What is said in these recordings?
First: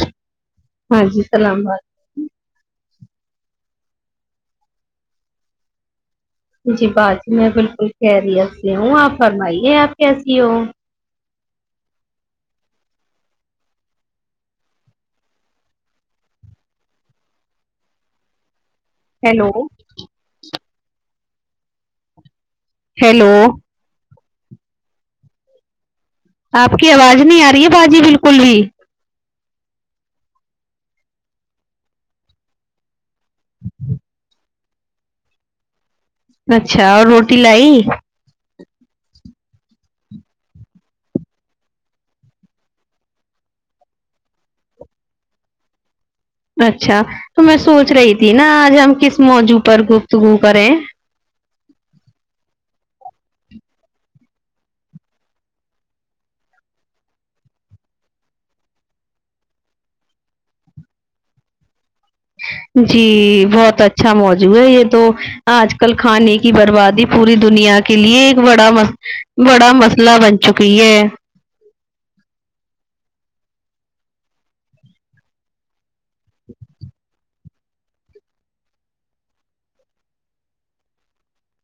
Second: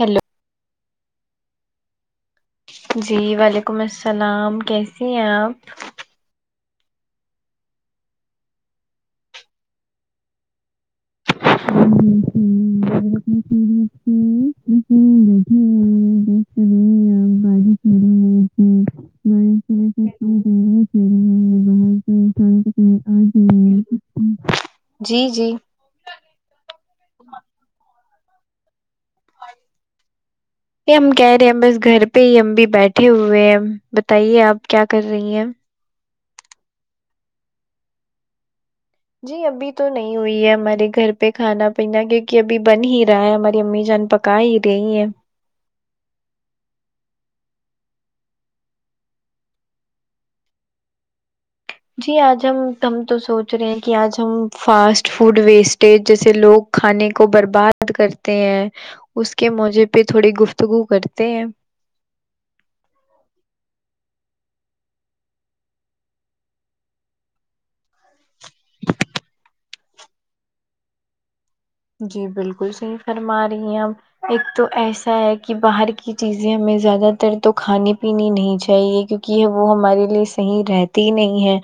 hello ہاں جی سلام [unintelligible] جی وعلیکم السلام کیسی ہیں آپ جی باجی میں بالکل خیریت سے ہوں آپ فرمائیے آپ کیسی ہو [unintelligible] ہیلو [unintelligible] ہیلو جی جی آپ کی آواز نہیں آ رہی ہے باجی بالکل بھی یہ ہم کہہ رہے ہیں بس گھر پہ ہی ہم بھی بیٹھے ہوئے ہیں بتائیے آپ کیا کر رہی ہیں اچھا اور روٹی لائی جی ابھی تو نہیں ہوئی ہے ہمارے گھر پہ کھانا پینا کیوںکہ ابھی بن ہی رہا ہے ہماری امی جان پک کائی ہی رہی ہیں اچھا تو میں سوچ رہی تھی نا آج ہم کس موضوع پر گفتگو کریں جی آج ہم ت ہم تو سوچ رہے ہیں کہ آج ہم فاسٹ فوڈ ویسٹیج جیسے لوگ کھانے کو برباد کرتے ہیں اس کے موضوع پہ تھوڑی گفتگو کرتے ہیں جی بہت اچھا موضوع ہے یہ تو آج کل کھانے کی بربادی پوری دنیا کے لیے ایک بڑا م بڑا مسلہ بن چکی ہے جی بالکل صحیح فرما رہی ہیں اب ایک تو ایسا ہے کہ باہر کی چیزیں ہم زیادہ تر تو کھانے پینی نہیں چاہیے کیونکہ یہ وہ ہمارے لیے صحیح رہتی ہی نہیں ہے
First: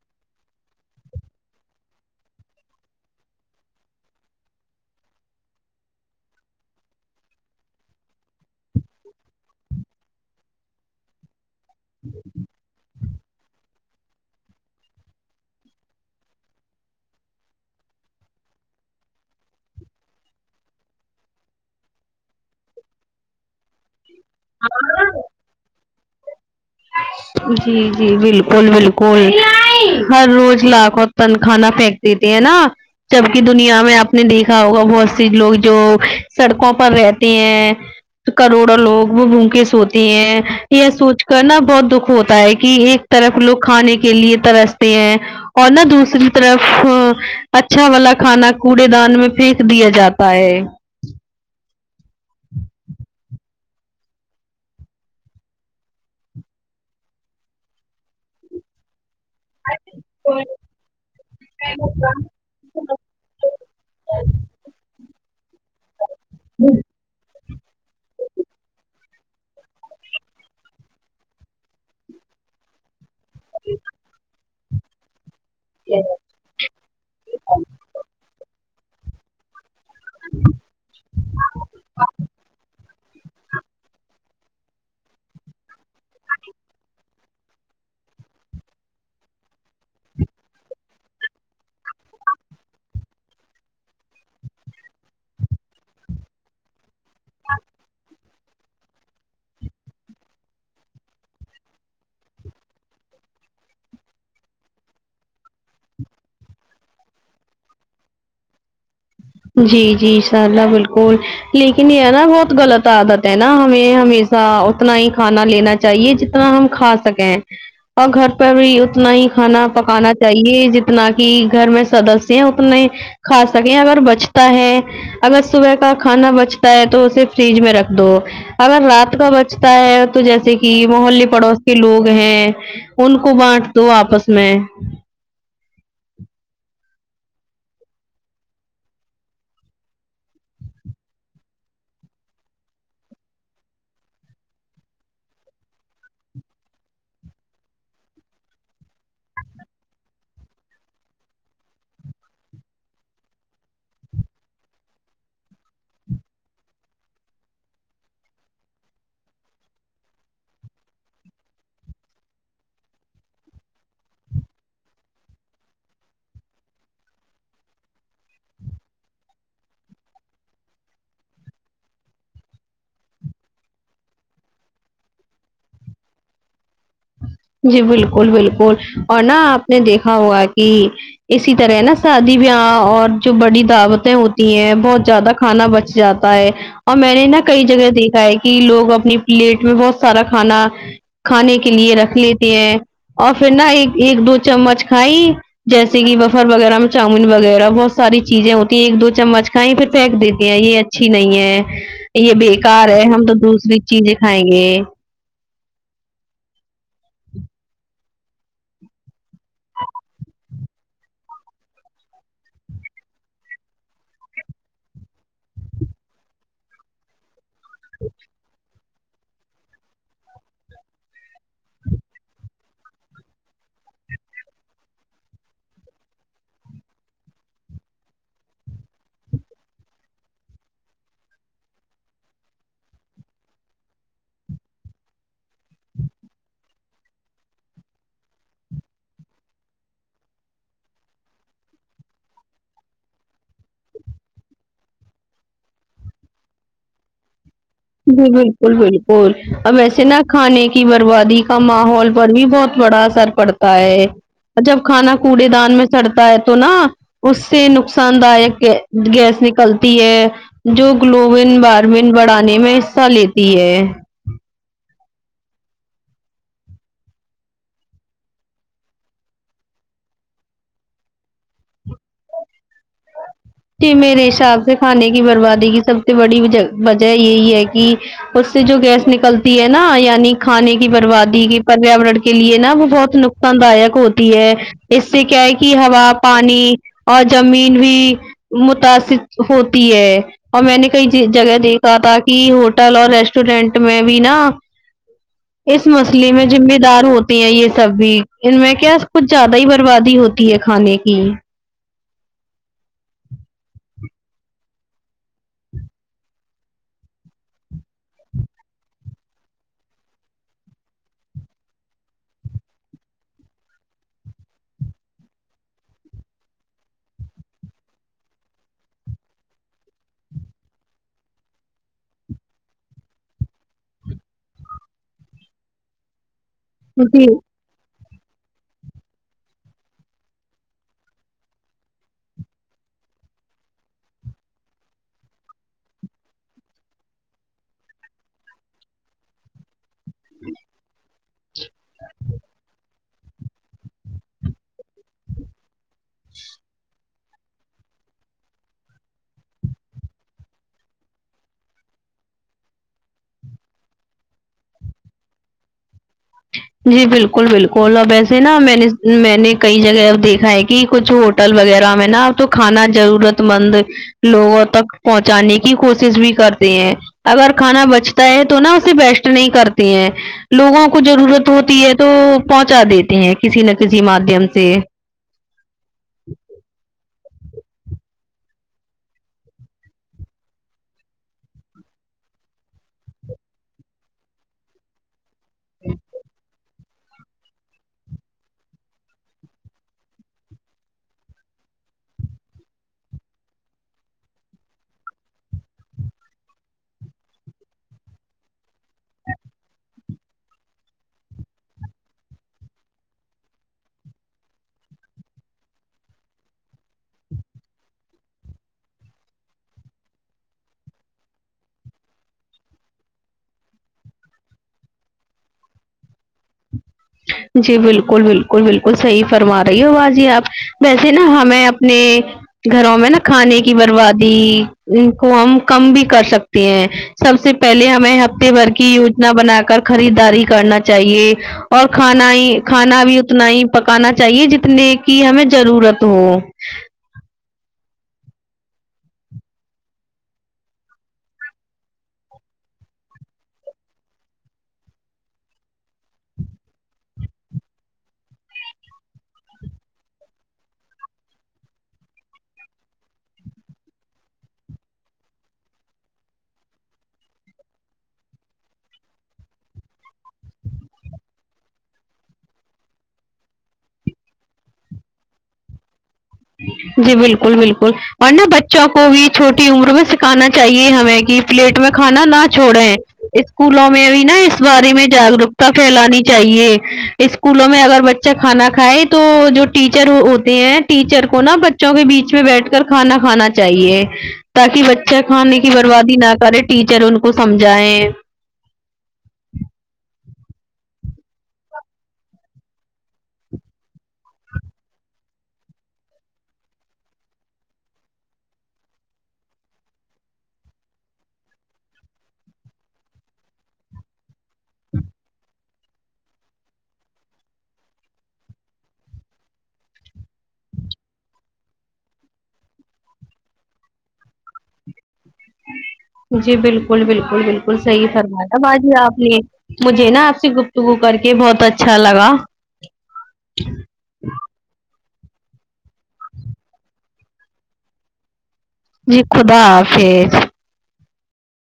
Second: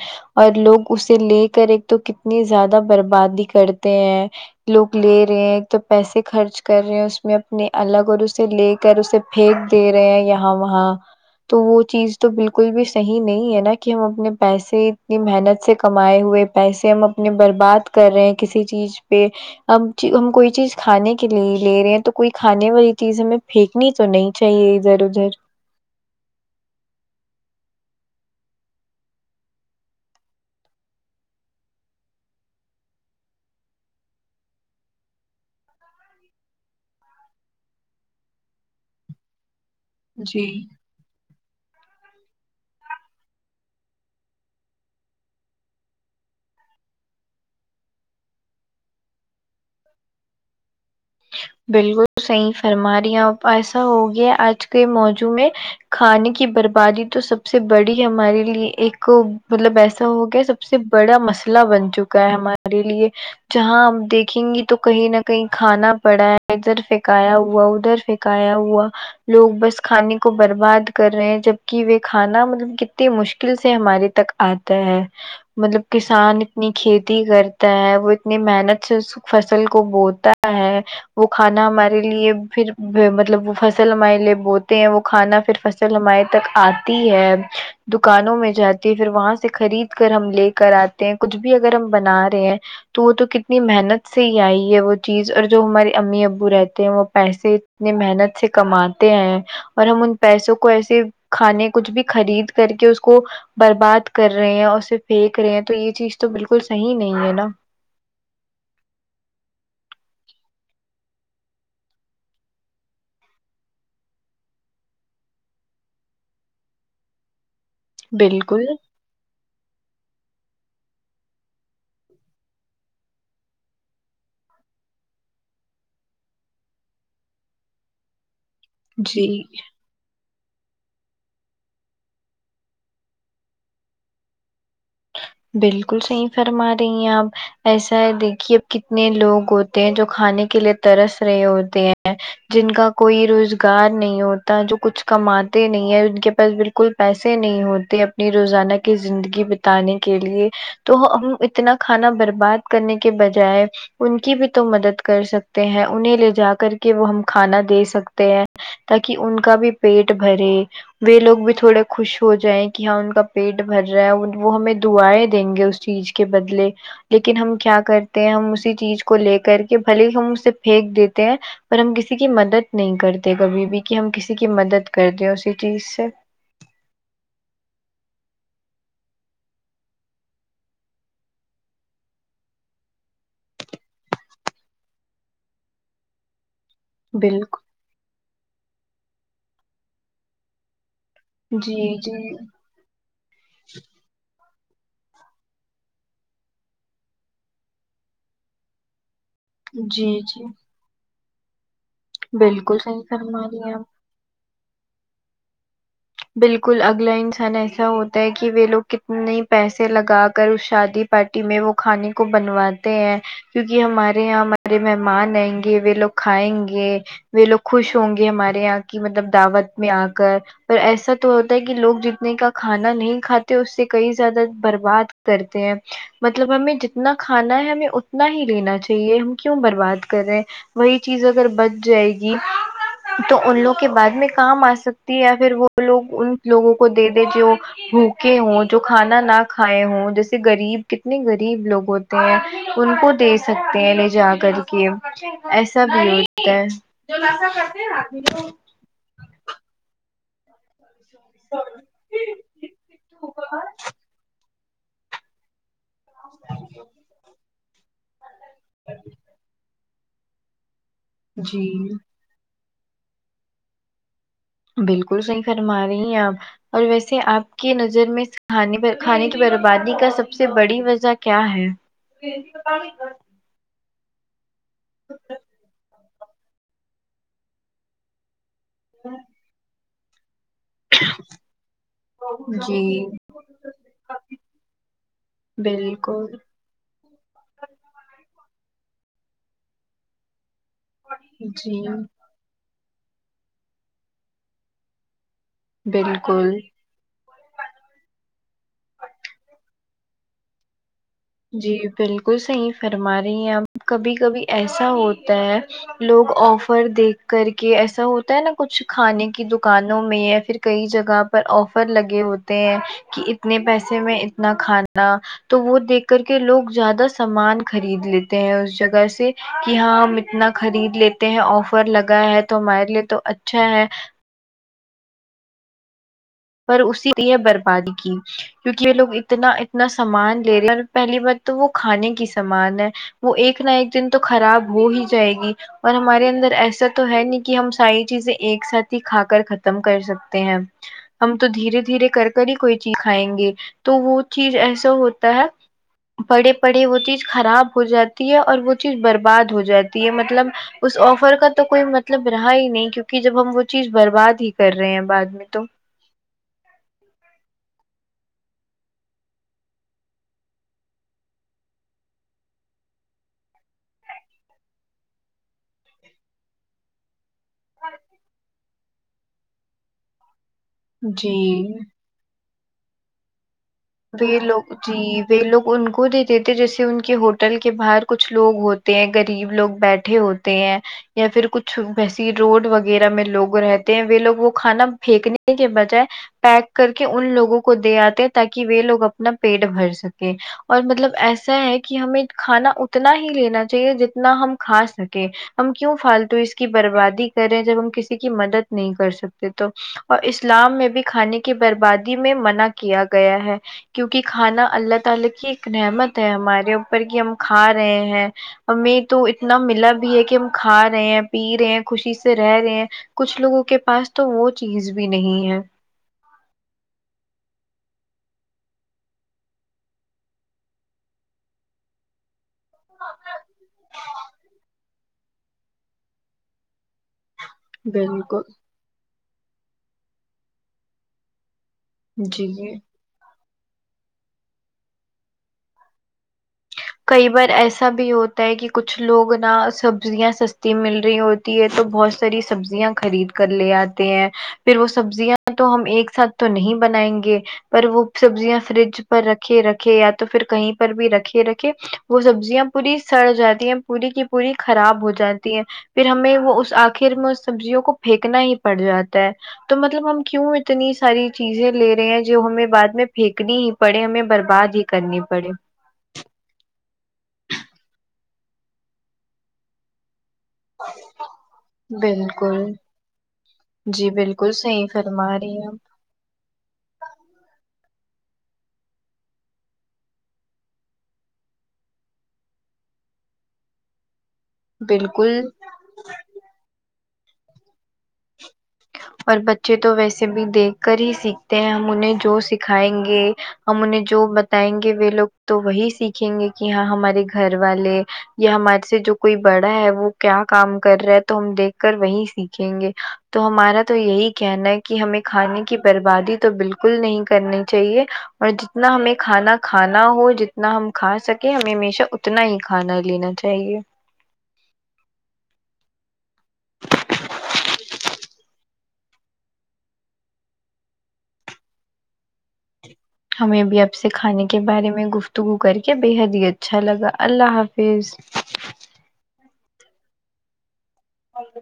اور لوگ اسے لے کر ایک تو کتنی زیادہ بربادی کرتے ہیں لوگ لے رہے ہیں ایک تو پیسے خرچ کر رہے ہیں اس میں اپنے الگ اور اسے لے کر اسے پھینک دے رہے ہیں یہاں وہاں تو وہ چیز تو بال کل بھی صحیح نہیں ہے نا کہ ہم اپنے پیسے اتنی محنت سے کمائے ہوئے پیسے ہم اپنے برباد کر رہے ہیں کسی چیز پہ اب ہم کوئی چیز کھانے کے لیے ہی لے رہے ہیں تو کوئی کھانے والی چیز ہمیں پھینکنی تو نہیں چاہیے ادھر ادھر جی جی بالکل بالکل ہر روز لاکھو اپن کھانا پھینک دیتے ہیں نا جبک دنیا میں آپ نے دیکھا ہوگا بہت سی لوگ جو سڑکوں پر رہتے ہیں کروڑوں لوگ وہ بھوکے سوتی ہیں جی یہ سوچ کر نا بہت دکھ ہوتا ہے کہ ایک طرف لوگ کھانے کے لیے ترستے ہیں اور نہ دوسری طرف اچھا والا کھانا کوڑے دان میں پھینک دیا جاتا ہے بالکل صحیح فرما رہی ہے اپ ایسا ہو گیا آج کے موضوع میں کھانے کی بربادی تو سب سے بڑی ہمارے لیے ایک مطلب ایسا ہو گیا سب سے بڑا مسئلہ بن چکا ہے ہمارا ہمارے لیے جہاں ہم دیکھیں گی تو کہیں نہ کہیں کھانا پڑا ہے ادھر پکایا ہوا ادھر پکایا ہوا لوگ بس کھانے کو برباد کر رہے ہیں جبک وہ کھانا مطلب تی مشکل سے ہماری تک آتا ہے مطلب کسان اتنی کھیتی کرتا ہے وہ اتنی محنت سے اس فصل کو بوتا ہے وہ کھانا ہمارے لیے پھر مطلب وہ فصل ہمارے لیے بوتے ہیں وہ کھانا پھر فصل ہمارے تک آتی ہے دکانوں میں جاتی ہے پھر وہاں سے خرید کر ہم لے کر آتے ہیں کچھ بھی اگر ہم بنا رہے ہیں تو وہ تو کتنی محنت سے ہی آئی ہے وہ چیز اور جو ہماری امی ابو رہتے ہیں وہ پیسے اتنے محنت سے کما تے ہیں اور ہم ان پیسوں کو ایسے کھانے کچھ بھی خرید کر کے اس کو برباد کر رہے ہیں اسے پھینک رہے ہیں تو یہ چیز تو بالکل صحیح نہیں ہے نا جی جی ان شاء اللہ بالکل لیکن یہ ہے نا بہت غلط عادت ہے نا ہمیں ہمیش ا اتنا ہی کھانا لینا چاہیے جتنا ہم کھا سکیں اور گھر پر بالکل بھی اتنا ہی کھانا پکانا چاہیے جتنا کہ گھر میں سدسیہ ہے اتنے کھا سکیں اگر بچ اگر صبح کا کھانا بچتا ہے تو اسے فریج میں رکھ دو اگر رات کا جی بچتا ہے تو جیسے کہ محلے پڑوس کے لوگ ہیں ان کو بانٹ دو آپس میں بالکل صحیح فرما رہی ہیں آپ ایسا ہے دیکھی اب کتنے لوگ ہوتے ہیں جو کھانے کے لیے ترس رہے ہوتے ہیں جن کا کوئی روزگار نہیں ہوتا جو کچھ کماتے نہیں ہے ان کے پاس بال کل پیسے نہیں ہوتے اپنی روزانہ کی زندگی بتانے کے لیے تو ہم اتنا کھانا برباد کرنے کے بجائے ان کی بھی تو مدد کر سکتے ہیں انہیں لے جا کر کے وہ ہم کھانا دے سکتے ہیں تاکہ ان کا بھی پیٹ بھرے وہ لوگ بھی تھوڑے خوش ہو جائیں کہ ہاں ان کا پیٹ بھر رہا ہے وہ ہمیں دعایں دیں گے اس چیز کے بدلے لیکن ہم کیا کرتے ہیں ہم اسی چیز کو لے کر کے بھلے ہی ہم اسے پھینک دیتے ہیں پر ہم کسی کی مدد نہیں کرتے کبھی بھی کہ ہم کسی کی مدد کرتے ہیں اسی چیز سے جی بالکل بالکل اور نہ آپ نے دیکھا ہوگا کہ اسی طرح نا شادی بیاہ اور جو بڑی دعوتیں ہوتی ہیں بہت زیادہ کھانا بچ جاتا پا ۓ اور میں نے نا بالکل کئی جگہ دیکھا ہے کہ لوگ اپنی پلیٹ میں بہت سارا کھانا کھانے کے جی لیے رکھ لیتی جی ہیں اور پھر نہ ایک ایک دو چمچ کھائی جیسے کہ بفر وغیرہ میں چاؤمین وغیرہ بہت ساری چیزیں ہوتی ہیں ایک دو چمچ کا کہیں پہ جی پھینک جی دیتی ہیں یہ اچھی نہیں ہے یہ بالکل بےکار صحیح ہے ہم تو فرما رہی ہیں آپ دوسری چیزیں کھا ینگے بالکل اگلا انسان ایسا ہوتا ہے کہ وھ لوگ کتنے پیسے لگا کر اس شادی پارٹی میں وہ کھانے کو بنواتے ہیں کیونکہ ہمارے یہاں ہمارے مہمان آئیں گے وہ لوگ کھائیں گے وہ لوگ خوش ہوں گے ہمارے یہاں کی مطلب دعوت میں آ کر پر ایسا تو ہوتا ہے کہ لوگ جتنے کا کھانا نہیں کھاتے اس سے کئی زیادہ برباد کرتے ہیں مطلب ہمیں جتنا کھانا ہے ہمیں اتنا ہی لینا چاہیے ہم کیوں برباد کر رہے ہیں وہی چیز اگر بچ جائے گی تو ان لوگوں کے بعد میں کام آ سکتی ہے پھر وہ لوگ ان لوگوں کو دے دے جو بھوکے ہوں جو کھانا نہ کھائے ہوں جیسے غریب کتنے غریب لوگ ہوتے ان کو دے سکتے ہیں لے جا کر کے ایسا بھی ہوتا ہے جو لسا کرتے نا جی بالکل بالکل اور اب ایسے نا کھانے کی بربادی کا ماحول پر بھی بہت بڑا اثر پڑتا ہے جب کھانا کوڑے دان میں چڑتا ہے تو نا اس سے نقصان دایک گیس نکلتی ہے جو گلوین جی باروین بڑھانے میں حصہ لیتی ہے بالکل صحیح فرما رہی آپ اور ویسے آپ کی نظر میں خانی بربادی کا سب سے بڑی وجہ کیا ہے پانی [unintelligible] جی میرے حساب سے کھانے کی بربادی کی سب سے بڑی وجہ یہی ہے کہ اس سے جو گیس نکلتی ہے نا یعنی کھانے بربادی کی پریاورن کے لیے نا وہ جی بہت نقصان دائک ہوتی ہے اس سے کیا ہے کہ ہوا بالکل پانی اور زمین بھی متاثر ہوتی ہے اور میں نے کئی ج جگہ جی دیکھا تھا کہ ہوٹل اور ریسٹورینٹ میں بھی نا اس مسلے میں بالکل ذمہ دارو ہوتی ہیں یہ سب بھی ان میں کیا کچھ زیادہ ہی بربادی ہوتی ہے کھانے کی جی بالکل صحیح فرما رہی ہیں اپ کبھی کبھی ایسا ہوتا ہے لوگ آفر دیکھ کر کے ایسا ہوتا ہے نا کچھ کھانے کی دکانوں میں یا پھر کئی جگہ پر آفر لگے ہوتے ہیں کہ اتنے پیسے میں اتنا کھانا تو وہ دیکھ کر کے لوگ زیادہ سامان خرید لیتے ہیں اس جگہ سے کہ ہاں ہم اتنا خرید لیتے تے ہیں آفر لگا ہے تو ہمارے لیے تو اچھا ہے پر اسی جی لیہ بر پانی کی کیونکہ یہ لوگ اتنا اتنا سامان لے رہے اور پہلی بار تو وہ کھانے کی سامان ہے وہ ایک نہ ایک دن تو خراب ہو ہی جائے گی اور ہمارے اندر ایسا تو ہے نہیں کہ ہم ساری چیزیں ایک ساتھ ہی کھا کر ختم کر سکتے ہیں ہم تو دھیرے دھیرے کر کر ہی کوئی چیز کھائیں گے تو وہ چیز ایسا ہوتا ہے پڑھے پڑھے وہ چیز خراب ہو جاتی ہے اور وہ چیز برباد ہو جاتی ہے مطلب اس آفر کا تو کوئی مطلب رہا ہی نہیں کیونکہ جب ہم وہ چیز برباد ہی کر رہے ہیں بعد میں تو جی بالکل بالکل کو نہ ویسے نا میں نے میں نے کئی جگہ اب دیکھا ہے کہ کچھ ہوٹل وغیرہ میں نا تو کھانا ضرورت مند لوگوں تک پہنچانے کی کوشش بھی کرتے ہیں اگر کھانا بچتا ہے تو نا اسے ویسٹ نہیں کرتی ہیں لوگوں کو ضرورت جی ہوتی ہے تو پہنچا دیتے ہیں کسی نہ کسی وہ مادھیم سے لوگ جی وہ لوگ ان کو دے دیتے جیسے ان کے ہوٹل کے باہر کچھ لوگ ہوتے ہیں غریب لوگ بیٹھے ہو تے ہیں یا پھر کچھ ویسی روڈ وغیرہ میں لوگ رہتے ہیں وہ لوگ وہ کھانا پھینکنے کے بجائے پیک کر کے ان لوگوں کو دے آتے تاکہ کہ وہ لوگ اپنا پیٹ بھر سکے اور مطلب ایسا ہے کہ ہمیں کھانا اتنا ہی لینا چاہیے جتنا ہم کھا سکیں ہم کیوں فالتو اس کی بربادی کرے جب ہم کسی کی مدد نہیں کر سکتے تو اور اسلام میں بھی کھانے کی بربادی میں منع کیا گیا ہے کیونکہ کھانا اللہ تعالی کی ایک نعمت ہے ہمارے اوپر کہ ہم کھا رہے ہیں ہمیں تو اتنا ملا بھی ہے کہ ہم کھا رہے ہیں پی رہے ہیں خوشی سے رہ رہے ہیں کچھ لوگوں کے پاس تو وہ چیز بھی نہیں ہے جی بالکل بالکل بالکل صحیح فرما رہی ہو باجی آپ ویسے نا ہمیں اپنے گھروں میں نا کھانے کی بربادی ان کو ہم کم بھی کر سکتی ہیں سب سے پہلے ہمیں بالکل ہفتے بھر کی یوجنا بنا کر خریداری کرنا چاہیے اور کھانا ہی جی کھانا بھی اتنا ہی پکانا چاہیے جتنے کی ہمیں ضرورت ہو کئی بار ایسا بھی ہوتا ہے کہ کچھ لوگ نہ سبزیاں سستی مل رہی ہوتی تی ہے تو بہت ساری سبزیاں خرید کر لے آتے ہیں پھر وہ سبزیاں تو ہم ایک ساتھ تو نہیں بنائیں گے پر وہ سبزیاں فریج پر رکھے رکھے یا تو پھر کہیں پر بھی رکھے رکھے وہ سبزیاں پوری سڑ جاتی ہیں پوری کی پوری خراب ہو جاتی ہیں پھر ہمیں وہ اس آخر میں سبزیوں کو پھینکنا ہی پڑ جاتا ہے تو مطلب ہم کیوں اتنی ساری چیزیں لے رہے ہیں جو ہمیں بعد میں پھینکنی ہی پڑے ہمیں برباد ہی کرنی پڑے جی بالکل بالکل اور نہ بچوں کو بھی چھوٹی عمر میں سی کھنا چاہیے ہمیں کہ پلیٹ میں کھانا نہ بالکل چھوڑیں اسکولوں میں جی بھی نا بالکل اس صحیح بارے میں فرما رہی ہیں جاگروکتا آپ پھیلانی چاہیے اسکولوں میں اگر بچہ کھانا کھائے تو جو ٹیچر ہوتے ہیں ٹیچر کو نا بچوں کے بیچ میں بیٹھ کر کھانا کھانا چاہیے تاکہ بچے بالکل کھانے کی بربادی نہ کرے ٹیچر ان کو سمجھائے اور بچے تو ویسے بھی دیکھ کر ہی سیکھتے ہیں ہم انہیں جو سکھائیں گے ہم انہیں جو بتائیں گے وہ لوگ تو وہی سیکھیں گے کہ ہاں ہمارے گھر والے یا ہمارے سے جو کوئی بڑا ہے وہ کیا کام کر رہا ہے تو ہم دیکھ کر وہی سیکھیں گے تو ہمارا تو یہی کہنا ہے کہ ہمیں کھانے کی بربادی تو بالکل نہیں کرنی چاہیے اور جتنا ہمیں کھانا کھانا ہو جتنا ہم کھا سکے ہمیں ہمیشہ اتنا ہی کھانا لینا چاہیے جی بالکل بالکل بالکل صحیح فرمایا باجی آپ نے مجھے نا آپ سے گفتگو کر کے بہت اچھا لگا ہمیں بھی اپ سے کھانے کے بارے میں گفتگو کر کے بےحد ہی اچھا لگا اللہ حافظ [inaudible] جی خدا حافظ [inaudible]